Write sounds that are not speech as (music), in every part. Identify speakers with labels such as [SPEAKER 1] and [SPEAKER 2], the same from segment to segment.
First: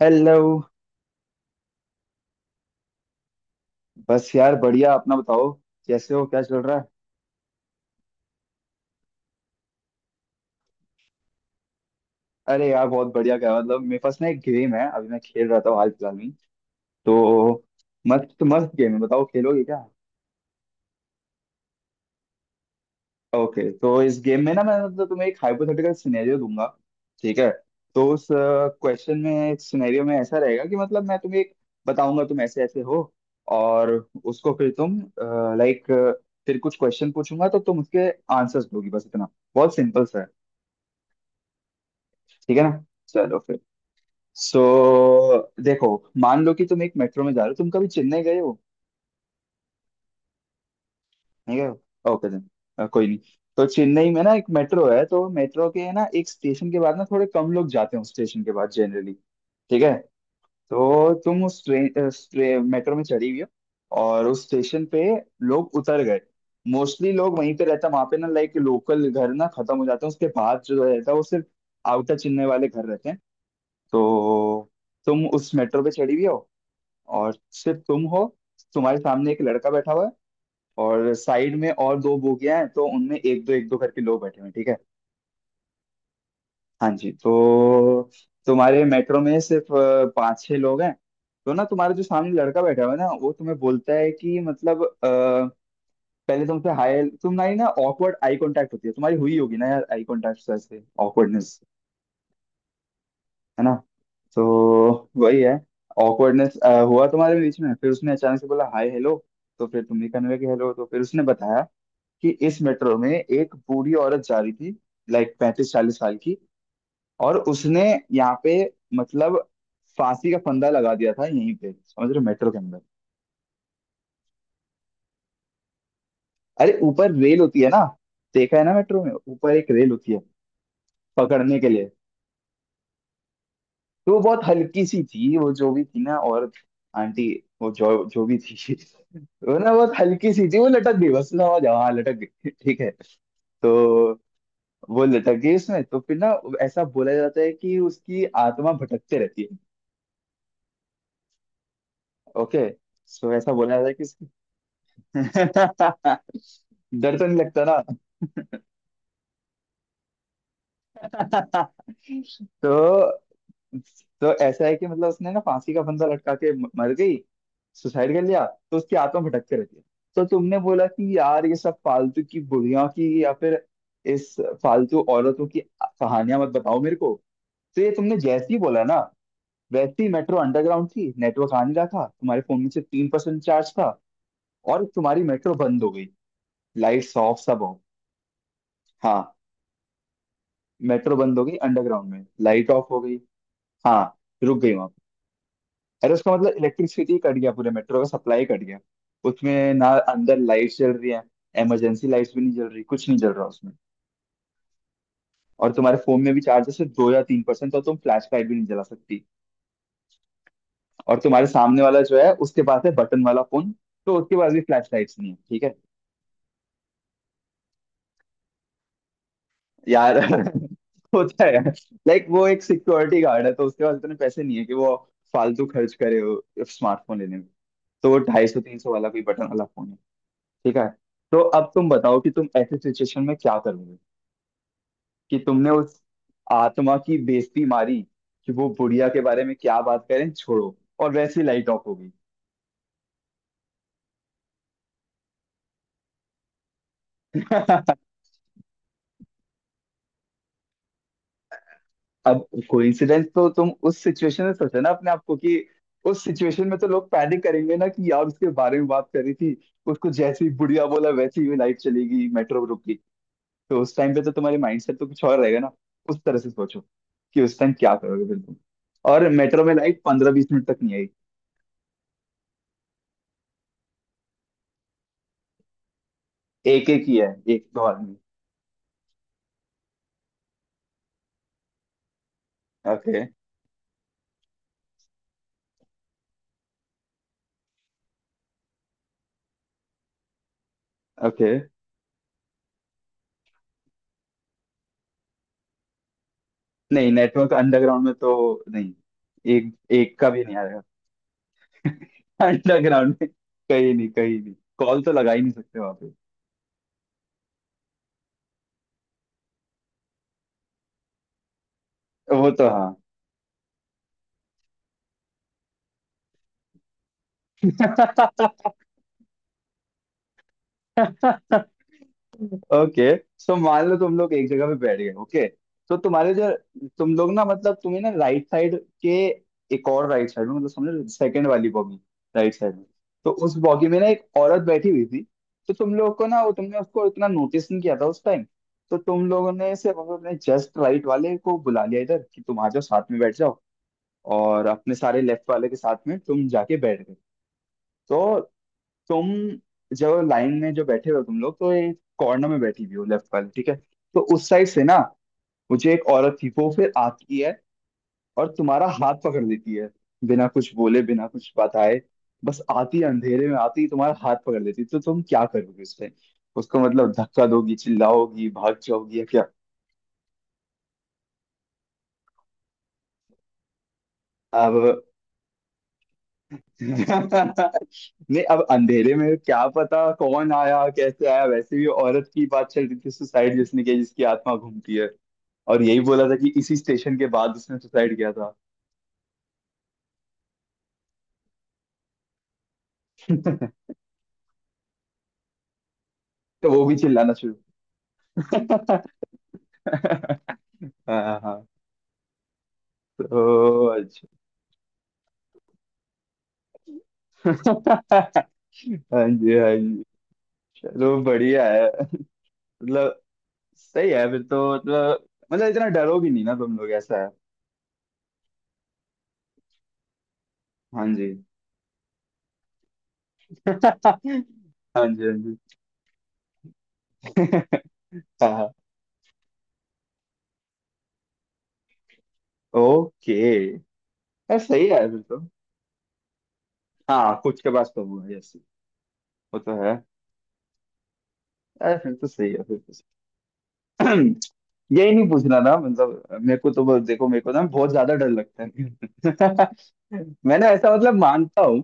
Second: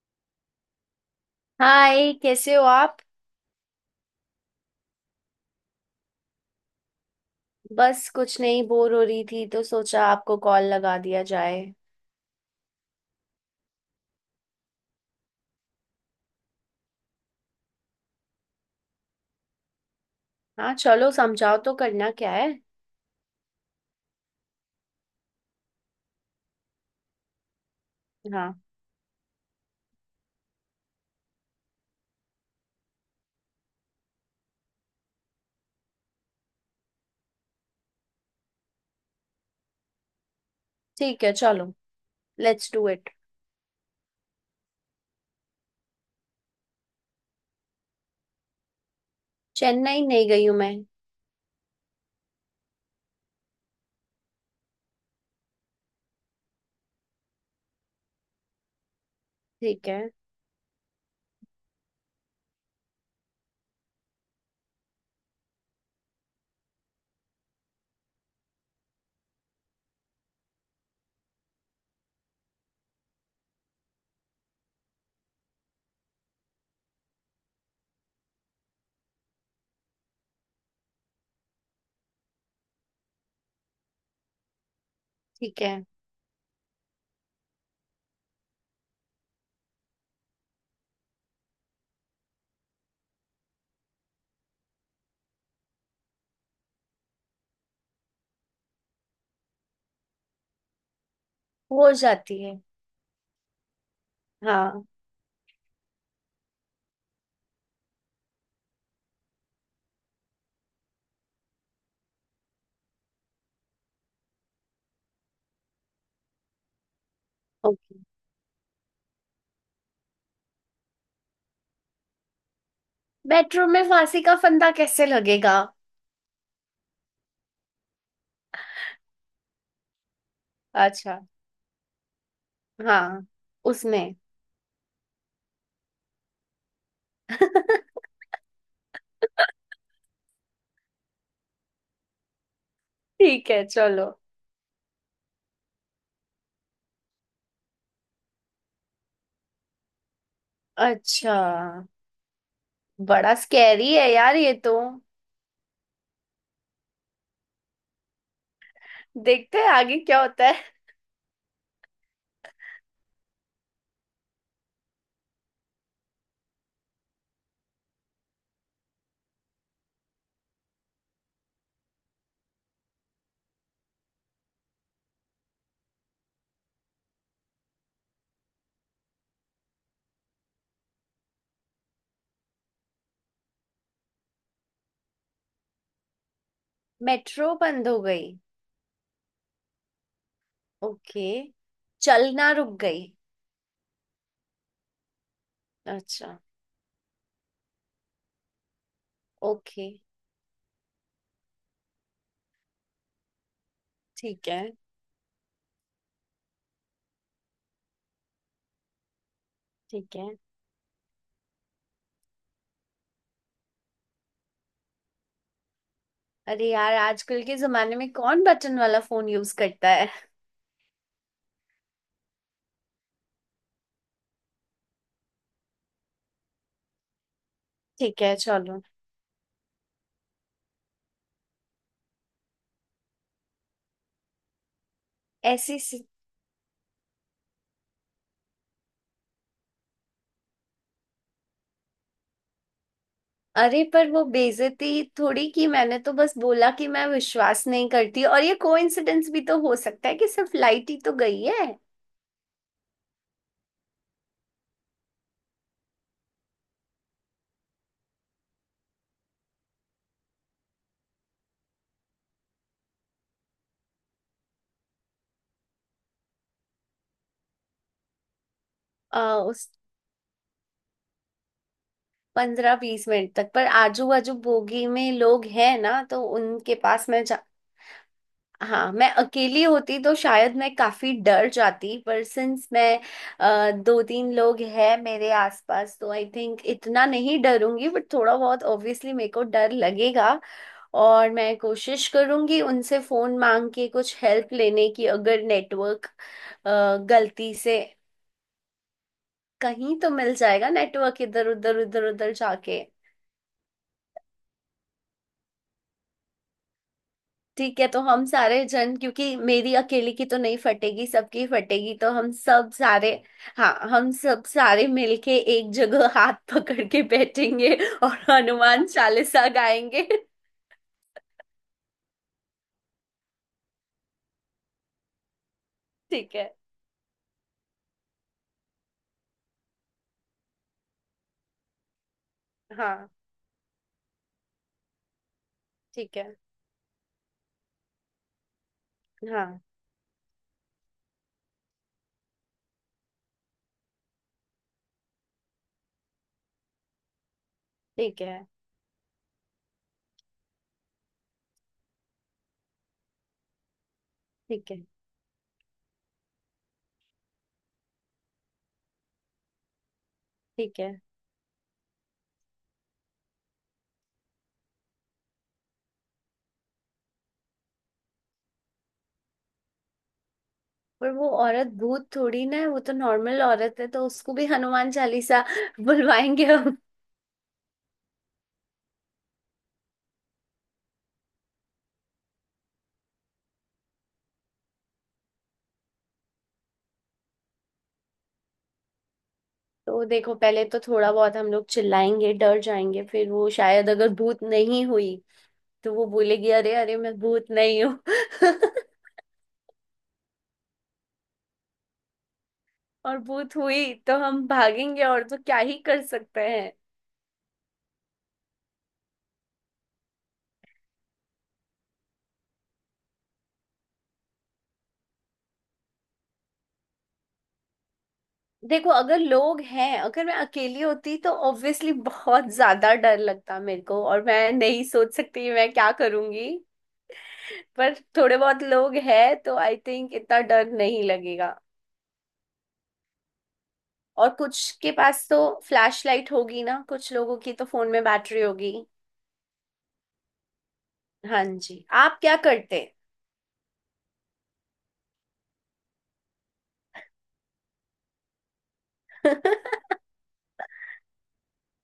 [SPEAKER 1] Hello.
[SPEAKER 2] Hi, कैसे हो आप।
[SPEAKER 1] बस यार बढ़िया। अपना बताओ, कैसे हो, क्या चल रहा है।
[SPEAKER 2] बस कुछ नहीं, बोर हो रही थी तो सोचा आपको कॉल लगा दिया जाए।
[SPEAKER 1] अरे यार बहुत बढ़िया। क्या मतलब मेरे पास ना एक गेम है, अभी मैं खेल रहा था हाल फिलहाल में। तो मस्त मस्त गेम है, बताओ खेलोगे क्या।
[SPEAKER 2] हाँ चलो, समझाओ तो करना क्या है।
[SPEAKER 1] ओके, तो इस गेम में ना मैं मतलब तुम्हें एक हाइपोथेटिकल सिनेरियो दूंगा। ठीक है, तो उस
[SPEAKER 2] हाँ।
[SPEAKER 1] क्वेश्चन में, सिनेरियो में ऐसा रहेगा कि मतलब मैं तुम्हें एक बताऊंगा, तुम ऐसे ऐसे हो और उसको फिर तुम, लाइक, फिर कुछ क्वेश्चन पूछूंगा तो तुम उसके आंसर्स दोगी, बस इतना, बहुत सिंपल सा है।
[SPEAKER 2] ठीक है, चलो।
[SPEAKER 1] ठीक है
[SPEAKER 2] लेट्स
[SPEAKER 1] ना,
[SPEAKER 2] डू इट।
[SPEAKER 1] चलो फिर। सो देखो, मान लो कि तुम एक मेट्रो में जा रहे हो, तुम कभी चेन्नई गए हो।
[SPEAKER 2] चेन्नई नहीं गई हूँ मैं।
[SPEAKER 1] नहीं गए हो? ओके देन, कोई नहीं। तो चेन्नई में ना एक मेट्रो है, तो मेट्रो के ना एक स्टेशन के बाद ना थोड़े कम लोग जाते हैं उस स्टेशन के बाद जनरली। ठीक
[SPEAKER 2] ठीक
[SPEAKER 1] है।
[SPEAKER 2] है।
[SPEAKER 1] तो तुम उस ट्रेन मेट्रो में चढ़ी हुई हो और उस स्टेशन पे लोग उतर गए। मोस्टली लोग वहीं पे रहता, वहां पे ना लाइक लोकल घर ना खत्म हो जाते हैं, उसके बाद जो रहता है वो सिर्फ आउटर चेन्नई वाले घर रहते हैं। तो तुम उस मेट्रो पे चढ़ी हुई हो और सिर्फ तुम हो, तुम्हारे सामने एक लड़का बैठा हुआ है, और साइड में और दो बोगियां हैं, तो उनमें एक दो करके लोग बैठे हुए हैं, ठीक है।
[SPEAKER 2] ठीक है।
[SPEAKER 1] हाँ जी। तो तुम्हारे मेट्रो में सिर्फ पाँच छह लोग हैं। तो ना तुम्हारा जो सामने लड़का बैठा हुआ है ना, वो तुम्हें बोलता है कि मतलब, पहले तुमसे हाय, तुम्हारी ना ऑकवर्ड आई कांटेक्ट होती है, तुम्हारी हुई होगी ना यार आई कांटेक्ट, ऐसे ऑकवर्डनेस,
[SPEAKER 2] हो जाती है।
[SPEAKER 1] है ना। तो
[SPEAKER 2] हाँ।
[SPEAKER 1] वही है, ऑकवर्डनेस हुआ तुम्हारे बीच में, फिर उसने अचानक से बोला हाय हेलो। तो फिर तुमने कहने लगे हेलो, तो फिर उसने बताया कि इस मेट्रो में एक बूढ़ी औरत जा रही थी, लाइक 35-40 साल की, और उसने
[SPEAKER 2] ओके।
[SPEAKER 1] यहाँ पे, मतलब, फांसी का फंदा लगा दिया था यहीं पे, समझ रहे हो, मेट्रो के अंदर।
[SPEAKER 2] मेट्रो में फांसी का फंदा कैसे लगेगा?
[SPEAKER 1] अरे ऊपर रेल होती है ना, देखा है ना मेट्रो में ऊपर एक रेल होती है
[SPEAKER 2] अच्छा।
[SPEAKER 1] पकड़ने के लिए।
[SPEAKER 2] हाँ।
[SPEAKER 1] तो
[SPEAKER 2] उसमें
[SPEAKER 1] वो बहुत हल्की सी थी, वो जो भी थी ना, और आंटी,
[SPEAKER 2] (laughs)
[SPEAKER 1] वो जो जो भी थी (laughs) वो ना बहुत हल्की सी थी, वो लटक गई, बस समझ जाओ, हाँ लटक गई (laughs) ठीक है।
[SPEAKER 2] ठीक है,
[SPEAKER 1] तो
[SPEAKER 2] चलो।
[SPEAKER 1] वो लटक गई उसमें, तो फिर ना ऐसा बोला जाता है कि उसकी आत्मा भटकते रहती है।
[SPEAKER 2] अच्छा।
[SPEAKER 1] ओके, सो
[SPEAKER 2] बड़ा
[SPEAKER 1] ऐसा बोला जाता
[SPEAKER 2] स्कैरी
[SPEAKER 1] है कि (laughs)
[SPEAKER 2] है
[SPEAKER 1] उसकी,
[SPEAKER 2] यार ये तो।
[SPEAKER 1] डर तो नहीं लगता ना?
[SPEAKER 2] देखते हैं आगे क्या होता है।
[SPEAKER 1] (laughs) तो तो ऐसा है कि मतलब उसने ना फांसी का फंदा लटका के मर गई, सुसाइड कर लिया। तो उसकी आत्मा भटकते रहती है। तो तुमने बोला कि यार ये सब फालतू की बुढ़िया की या फिर इस फालतू औरतों की कहानियां मत बताओ मेरे को। तो ये तुमने जैसे ही बोला ना, वैसे ही मेट्रो अंडरग्राउंड थी, नेटवर्क आ नहीं रहा था, तुम्हारे फोन में से 3% चार्ज था, और तुम्हारी मेट्रो बंद हो गई, लाइट्स ऑफ,
[SPEAKER 2] मेट्रो
[SPEAKER 1] सब ऑफ।
[SPEAKER 2] बंद हो गई?
[SPEAKER 1] हाँ, मेट्रो
[SPEAKER 2] ओके।
[SPEAKER 1] बंद हो गई, अंडरग्राउंड में
[SPEAKER 2] चलना
[SPEAKER 1] लाइट
[SPEAKER 2] रुक
[SPEAKER 1] ऑफ हो
[SPEAKER 2] गई?
[SPEAKER 1] गई। हाँ, रुक गई वहां। अरे उसका
[SPEAKER 2] अच्छा।
[SPEAKER 1] मतलब इलेक्ट्रिसिटी कट गया, पूरे मेट्रो का सप्लाई कट गया उसमें ना,
[SPEAKER 2] ओके।
[SPEAKER 1] अंदर लाइट जल रही है, इमरजेंसी लाइट्स भी नहीं जल रही, कुछ नहीं जल रहा उसमें।
[SPEAKER 2] ठीक है।
[SPEAKER 1] और तुम्हारे फोन में भी चार्जर सिर्फ 2 या 3%, तो तुम फ्लैश लाइट भी नहीं जला सकती।
[SPEAKER 2] ठीक है।
[SPEAKER 1] और तुम्हारे सामने वाला जो है उसके पास है बटन वाला फोन, तो उसके पास भी फ्लैश लाइट्स नहीं है, ठीक है।
[SPEAKER 2] अरे यार, आजकल के जमाने में कौन बटन वाला फोन यूज करता है।
[SPEAKER 1] यार (laughs) होता है, लाइक वो एक सिक्योरिटी गार्ड है, तो उसके पास इतने पैसे नहीं है कि वो फालतू खर्च करे स्मार्टफोन लेने में। तो वो
[SPEAKER 2] ठीक है,
[SPEAKER 1] ढाई सौ तीन
[SPEAKER 2] चलो।
[SPEAKER 1] सौ वाला कोई बटन वाला फोन, ठीक है। तो अब तुम बताओ कि तुम ऐसे सिचुएशन में क्या करोगे, कि तुमने
[SPEAKER 2] ऐसी
[SPEAKER 1] उस
[SPEAKER 2] सी...
[SPEAKER 1] आत्मा की बेइज्जती मारी कि वो, बुढ़िया के बारे में क्या बात करें, छोड़ो, और वैसे ही लाइट ऑफ होगी।
[SPEAKER 2] अरे पर वो बेइज्जती थोड़ी की, मैंने तो बस बोला कि मैं विश्वास नहीं
[SPEAKER 1] (laughs)
[SPEAKER 2] करती, और ये कोइंसिडेंस भी तो हो सकता है कि सिर्फ लाइट ही तो गई है।
[SPEAKER 1] अब कोइंसिडेंस तो तुम उस सिचुएशन में सोचो ना अपने आप को कि उस सिचुएशन में तो लोग पैनिक करेंगे ना कि यार उसके बारे में बात करी थी, उसको जैसे ही बुढ़िया बोला वैसे ही लाइट चली गई, मेट्रो रुकी। तो उस टाइम पे तो तुम्हारे माइंडसेट तो कुछ और रहेगा ना, उस तरह से सोचो कि उस टाइम क्या करोगे फिर तुम। और
[SPEAKER 2] आ,
[SPEAKER 1] मेट्रो
[SPEAKER 2] उस
[SPEAKER 1] में लाइट 15-20 मिनट तक नहीं आई।
[SPEAKER 2] 15-20 मिनट तक पर आजू बाजू बोगी में लोग हैं ना, तो उनके
[SPEAKER 1] एक एक
[SPEAKER 2] पास
[SPEAKER 1] ही है, एक दो आदमी।
[SPEAKER 2] हाँ, मैं अकेली होती तो शायद मैं काफी डर जाती, पर सिंस मैं
[SPEAKER 1] ओके।
[SPEAKER 2] दो तीन लोग हैं मेरे आसपास, तो आई थिंक इतना नहीं डरूंगी, बट थोड़ा बहुत ऑब्वियसली मेरे को डर लगेगा। और
[SPEAKER 1] ओके।
[SPEAKER 2] मैं कोशिश करूंगी उनसे फोन मांग के कुछ हेल्प लेने की, अगर नेटवर्क
[SPEAKER 1] नहीं, नेटवर्क
[SPEAKER 2] गलती से
[SPEAKER 1] अंडरग्राउंड में तो नहीं, एक
[SPEAKER 2] कहीं तो
[SPEAKER 1] एक का
[SPEAKER 2] मिल
[SPEAKER 1] भी नहीं
[SPEAKER 2] जाएगा
[SPEAKER 1] आएगा।
[SPEAKER 2] नेटवर्क, इधर उधर उधर उधर
[SPEAKER 1] (laughs)
[SPEAKER 2] जाके।
[SPEAKER 1] अंडरग्राउंड में कहीं नहीं, कहीं नहीं, कॉल तो लगा ही नहीं सकते वहां पे।
[SPEAKER 2] ठीक है, तो हम सारे जन, क्योंकि मेरी अकेली की तो नहीं फटेगी, सबकी फटेगी, तो हम
[SPEAKER 1] वो तो
[SPEAKER 2] सब
[SPEAKER 1] हाँ।
[SPEAKER 2] सारे। हाँ, हम सब सारे मिलके एक जगह हाथ पकड़ के बैठेंगे और हनुमान चालीसा गाएंगे। (laughs)
[SPEAKER 1] (laughs) ओके, सो मान लो तुम लोग एक जगह पे बैठ गए, ओके। तो तुम्हारे
[SPEAKER 2] ठीक है।
[SPEAKER 1] जो, तुम लोग ना, मतलब तुम्हें ना राइट साइड के, एक और राइट साइड में, मतलब समझो सेकंड वाली बॉगी राइट साइड में।
[SPEAKER 2] हाँ।
[SPEAKER 1] तो उस बॉगी में ना एक औरत बैठी हुई थी, तो तुम
[SPEAKER 2] ठीक
[SPEAKER 1] लोग को
[SPEAKER 2] है।
[SPEAKER 1] ना वो, तुमने उसको इतना नोटिस नहीं किया था उस टाइम। तो तुम लोगों
[SPEAKER 2] हाँ।
[SPEAKER 1] ने सिर्फ अपने जस्ट राइट वाले को बुला लिया इधर कि तुम आ जाओ साथ में बैठ जाओ, और अपने सारे लेफ्ट वाले के साथ में तुम जाके बैठ गए।
[SPEAKER 2] ठीक
[SPEAKER 1] तो
[SPEAKER 2] है।
[SPEAKER 1] तुम जो लाइन में जो बैठे हो तुम लोग, तो एक कॉर्नर में बैठी हुई हो लेफ्ट वाले, ठीक है। तो उस साइड
[SPEAKER 2] ठीक
[SPEAKER 1] से
[SPEAKER 2] है।
[SPEAKER 1] ना मुझे एक औरत थी, वो फिर आती है और तुम्हारा हाथ पकड़ लेती है, बिना कुछ
[SPEAKER 2] ठीक है।
[SPEAKER 1] बोले, बिना कुछ बताए, बस आती है, अंधेरे में आती है, तुम्हारा हाथ पकड़ लेती है। तो तुम क्या करोगे उस टाइम, उसको मतलब धक्का दोगी, चिल्लाओगी, भाग जाओगी, या क्या।
[SPEAKER 2] पर वो औरत भूत थोड़ी ना है, वो तो नॉर्मल औरत है, तो उसको भी हनुमान
[SPEAKER 1] अब
[SPEAKER 2] चालीसा (laughs) बुलवाएंगे हम।
[SPEAKER 1] (laughs) नहीं, अब अंधेरे में क्या पता कौन आया कैसे आया, वैसे भी औरत की बात चल रही थी, सुसाइड जिसने किया, जिसकी आत्मा घूमती है, और यही बोला था कि इसी स्टेशन के बाद उसने सुसाइड किया था।
[SPEAKER 2] तो देखो, पहले तो थोड़ा बहुत हम लोग चिल्लाएंगे, डर जाएंगे, फिर वो
[SPEAKER 1] (laughs)
[SPEAKER 2] शायद अगर भूत नहीं हुई तो वो बोलेगी,
[SPEAKER 1] तो
[SPEAKER 2] अरे
[SPEAKER 1] वो भी
[SPEAKER 2] अरे मैं
[SPEAKER 1] चिल्लाना
[SPEAKER 2] भूत
[SPEAKER 1] शुरू
[SPEAKER 2] नहीं हूँ। (laughs)
[SPEAKER 1] (laughs) हाँ हाँ।
[SPEAKER 2] और भूत
[SPEAKER 1] तो
[SPEAKER 2] हुई तो
[SPEAKER 1] अच्छा
[SPEAKER 2] हम भागेंगे, और तो क्या ही कर सकते हैं।
[SPEAKER 1] (laughs) हाँ जी, हाँ जी। चलो बढ़िया है, मतलब, सही है फिर तो, मतलब, मतलब इतना डरो भी नहीं ना तुम लोग, ऐसा है।
[SPEAKER 2] देखो अगर लोग हैं, अगर मैं अकेली
[SPEAKER 1] हाँ
[SPEAKER 2] होती
[SPEAKER 1] जी
[SPEAKER 2] तो ऑब्वियसली बहुत ज्यादा डर
[SPEAKER 1] (laughs)
[SPEAKER 2] लगता मेरे
[SPEAKER 1] हाँ
[SPEAKER 2] को, और
[SPEAKER 1] जी,
[SPEAKER 2] मैं नहीं
[SPEAKER 1] हाँ
[SPEAKER 2] सोच सकती
[SPEAKER 1] जी
[SPEAKER 2] मैं क्या करूंगी।
[SPEAKER 1] (laughs)
[SPEAKER 2] पर थोड़े बहुत
[SPEAKER 1] हाँ,
[SPEAKER 2] लोग हैं तो आई थिंक इतना डर नहीं लगेगा।
[SPEAKER 1] ओके।
[SPEAKER 2] और
[SPEAKER 1] यार
[SPEAKER 2] कुछ
[SPEAKER 1] सही
[SPEAKER 2] के
[SPEAKER 1] है फिर
[SPEAKER 2] पास तो
[SPEAKER 1] तो।
[SPEAKER 2] फ्लैश लाइट होगी ना, कुछ लोगों
[SPEAKER 1] हाँ
[SPEAKER 2] की
[SPEAKER 1] कुछ
[SPEAKER 2] तो
[SPEAKER 1] के
[SPEAKER 2] फोन
[SPEAKER 1] पास
[SPEAKER 2] में
[SPEAKER 1] तो वो है,
[SPEAKER 2] बैटरी
[SPEAKER 1] ऐसी,
[SPEAKER 2] होगी।
[SPEAKER 1] वो तो है।
[SPEAKER 2] हाँ जी,
[SPEAKER 1] यार फिर
[SPEAKER 2] आप
[SPEAKER 1] तो
[SPEAKER 2] क्या
[SPEAKER 1] सही है, फिर
[SPEAKER 2] करते?
[SPEAKER 1] तो (clears throat) यही नहीं पूछना था मतलब मेरे को तो देखो, मेरे को ना बहुत ज्यादा डर लगता
[SPEAKER 2] (laughs)
[SPEAKER 1] है (laughs) मैंने ऐसा, मतलब, मानता हूँ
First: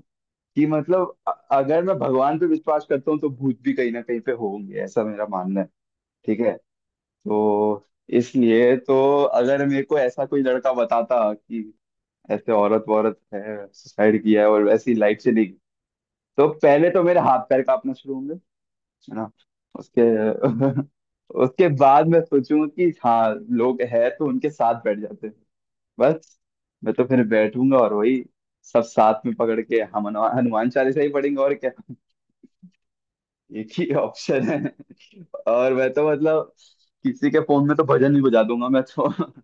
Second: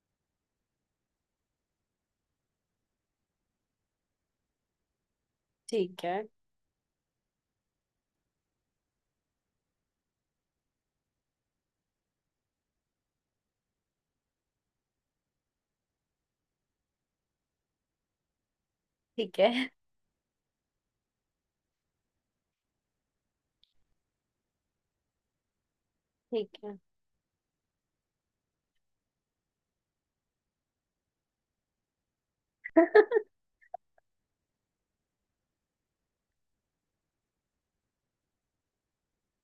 [SPEAKER 1] कि, मतलब, अगर मैं भगवान पे विश्वास करता हूँ तो भूत भी कहीं ना कहीं पे होंगे, ऐसा मेरा मानना है।
[SPEAKER 2] ठीक है।
[SPEAKER 1] ठीक है, तो इसलिए तो, अगर मेरे को ऐसा कोई लड़का बताता कि ऐसे औरत वौरत है, सुसाइड किया है और ऐसी लाइफ से नहीं, तो पहले तो मेरे हाथ पैर कांपना शुरू होंगे, है ना।
[SPEAKER 2] ठीक है।
[SPEAKER 1] उसके (laughs) उसके बाद मैं सोचूंगा कि हाँ लोग है तो उनके साथ बैठ जाते हैं। बस।
[SPEAKER 2] ठीक है।
[SPEAKER 1] मैं तो फिर बैठूंगा और वही सब साथ में पकड़ के हम हनुमान हनुमान चालीसा ही पढ़ेंगे और क्या (laughs) एक ही ऑप्शन है। और मैं तो, मतलब, किसी के फोन में तो भजन ही बजा दूंगा मैं तो (laughs)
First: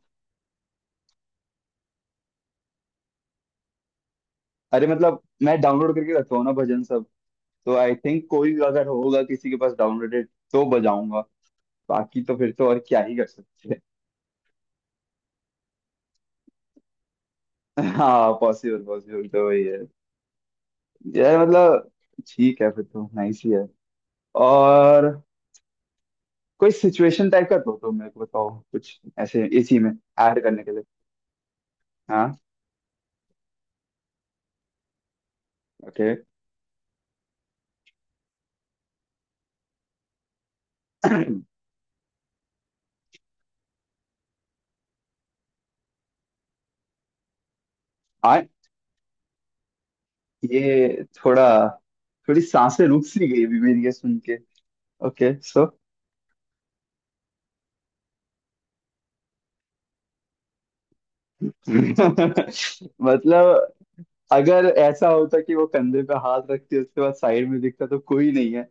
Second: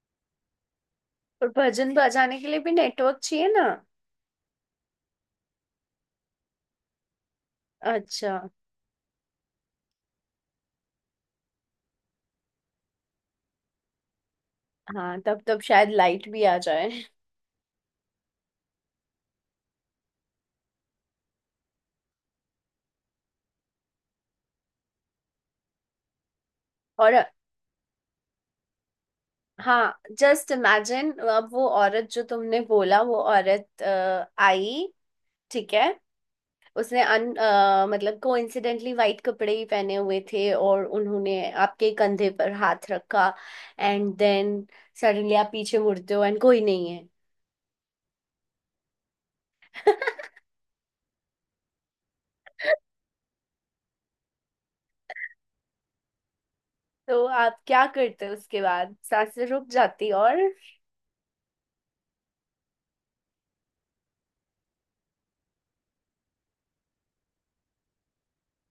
[SPEAKER 2] पर भजन बजाने के लिए भी नेटवर्क चाहिए ना।
[SPEAKER 1] अरे मतलब मैं डाउनलोड करके रखता हूँ ना भजन सब, तो आई थिंक
[SPEAKER 2] अच्छा।
[SPEAKER 1] कोई अगर होगा किसी के पास डाउनलोडेड तो बजाऊंगा। बाकी तो फिर तो और क्या ही कर सकते हैं।
[SPEAKER 2] हाँ, तब तब शायद लाइट भी आ जाए।
[SPEAKER 1] (laughs) हाँ, पॉसिबल, पॉसिबल तो वही है। यार मतलब ठीक है फिर तो, नाइस ही है। और कोई
[SPEAKER 2] और।
[SPEAKER 1] सिचुएशन टाइप का दो तो मेरे को बताओ, कुछ ऐसे इसी में
[SPEAKER 2] हाँ,
[SPEAKER 1] ऐड
[SPEAKER 2] जस्ट
[SPEAKER 1] करने के लिए।
[SPEAKER 2] इमेजिन, अब वो औरत जो
[SPEAKER 1] हाँ,
[SPEAKER 2] तुमने बोला, वो औरत आई। ठीक है।
[SPEAKER 1] ओके।
[SPEAKER 2] उसने मतलब कोइंसिडेंटली वाइट कपड़े ही पहने हुए थे, और
[SPEAKER 1] (clears throat)
[SPEAKER 2] उन्होंने आपके कंधे पर हाथ रखा, एंड देन सडनली आप पीछे मुड़ते हो, एंड कोई नहीं है।
[SPEAKER 1] आ
[SPEAKER 2] (laughs)
[SPEAKER 1] ये थोड़ा, थोड़ी सांसें रुक सी गई अभी मेरी ये सुन के, ओके सो
[SPEAKER 2] तो आप क्या करते हो उसके बाद, सांसें रुक जाती, और।
[SPEAKER 1] (laughs) मतलब अगर ऐसा होता कि वो कंधे पे हाथ रखती उसके बाद साइड में दिखता तो कोई नहीं है,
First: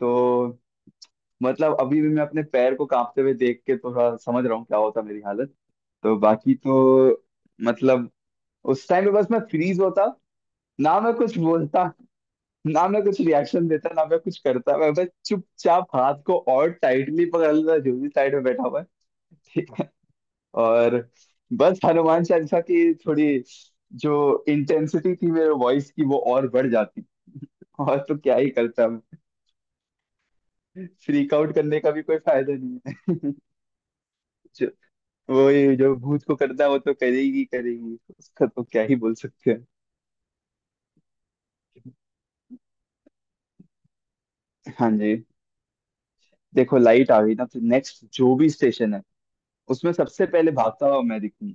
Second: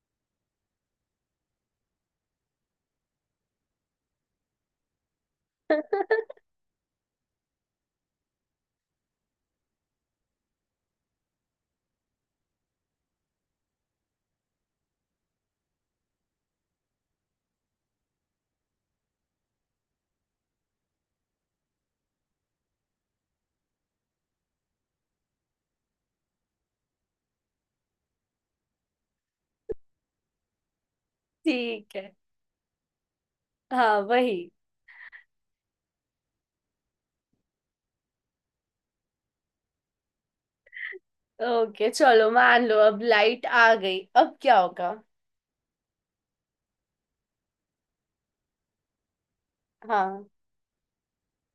[SPEAKER 1] तो, मतलब, अभी भी मैं अपने पैर को कांपते हुए देख के थोड़ा समझ रहा हूँ क्या होता मेरी हालत। तो बाकी तो, मतलब, उस टाइम पे बस मैं फ्रीज होता, ना मैं कुछ बोलता, ना मैं कुछ रिएक्शन देता, ना मैं कुछ करता, मैं बस चुपचाप हाथ को और टाइटली पकड़ लेता जो भी साइड में बैठा हुआ है (laughs) ठीक है। और बस हनुमान चालीसा की थोड़ी जो इंटेंसिटी थी मेरे वॉइस की वो और बढ़ जाती, और तो क्या ही करता मैं, फ्रीक आउट करने का
[SPEAKER 2] ठीक
[SPEAKER 1] भी
[SPEAKER 2] है।
[SPEAKER 1] कोई फायदा नहीं है।
[SPEAKER 2] हाँ, वही।
[SPEAKER 1] (laughs) वही, जो भूत को करता है वो तो करेगी करेगी, उसका तो क्या ही बोल सकते हैं।
[SPEAKER 2] ओके चलो, मान लो अब लाइट आ गई, अब क्या
[SPEAKER 1] हाँ
[SPEAKER 2] होगा।
[SPEAKER 1] जी, देखो लाइट आ गई ना तो नेक्स्ट जो भी स्टेशन है उसमें
[SPEAKER 2] हाँ,
[SPEAKER 1] सबसे पहले भागता हुआ मैं दिखूं।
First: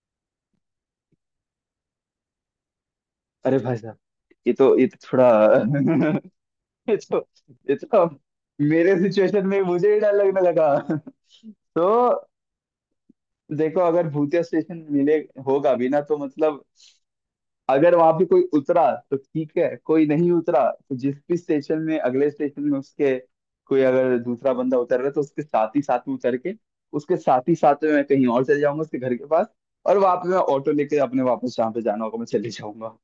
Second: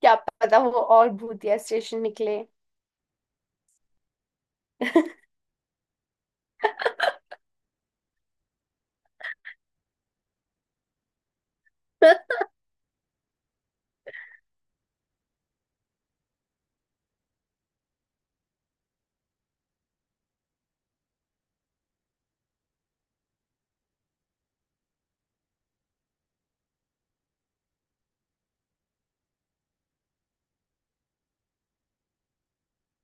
[SPEAKER 2] क्या पता वो और भूतिया स्टेशन निकले।
[SPEAKER 1] अरे भाई साहब, ये तो थोड़ा (laughs) ये तो ये तो मेरे सिचुएशन में मुझे ही डर लगने लगा (laughs) तो
[SPEAKER 2] (laughs)
[SPEAKER 1] देखो, अगर भूतिया स्टेशन मिले होगा भी ना, तो मतलब अगर वहां पे कोई उतरा तो ठीक है, कोई नहीं उतरा तो जिस भी स्टेशन में, अगले स्टेशन में उसके, कोई अगर दूसरा बंदा उतर रहा है तो उसके साथ ही साथ में उतर के, उसके साथ ही साथ में मैं कहीं और चले जाऊंगा उसके घर के पास। और वहां पे मैं ऑटो लेके अपने वापस जहाँ पे जाना होगा मैं चले जाऊंगा,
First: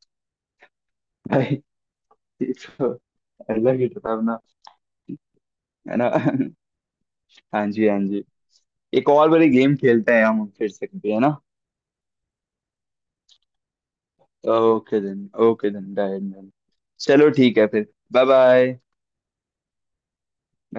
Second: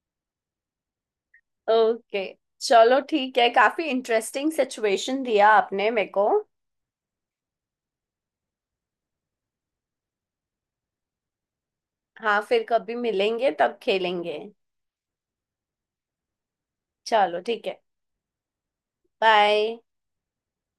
[SPEAKER 1] भाई।
[SPEAKER 2] ओके
[SPEAKER 1] ये तो
[SPEAKER 2] चलो, ठीक है,
[SPEAKER 1] अलग
[SPEAKER 2] काफी
[SPEAKER 1] ही डरावना
[SPEAKER 2] इंटरेस्टिंग सिचुएशन दिया आपने
[SPEAKER 1] है ना
[SPEAKER 2] मेरे को।
[SPEAKER 1] (laughs) हाँ जी, हाँ जी। एक और बड़ी गेम खेलते हैं हम फिर से कभी, है ना।
[SPEAKER 2] हाँ, फिर कभी मिलेंगे तब खेलेंगे।
[SPEAKER 1] Okay then, okay then, done done, चलो
[SPEAKER 2] चलो
[SPEAKER 1] ठीक है
[SPEAKER 2] ठीक है।
[SPEAKER 1] फिर। Bye bye.
[SPEAKER 2] बाय।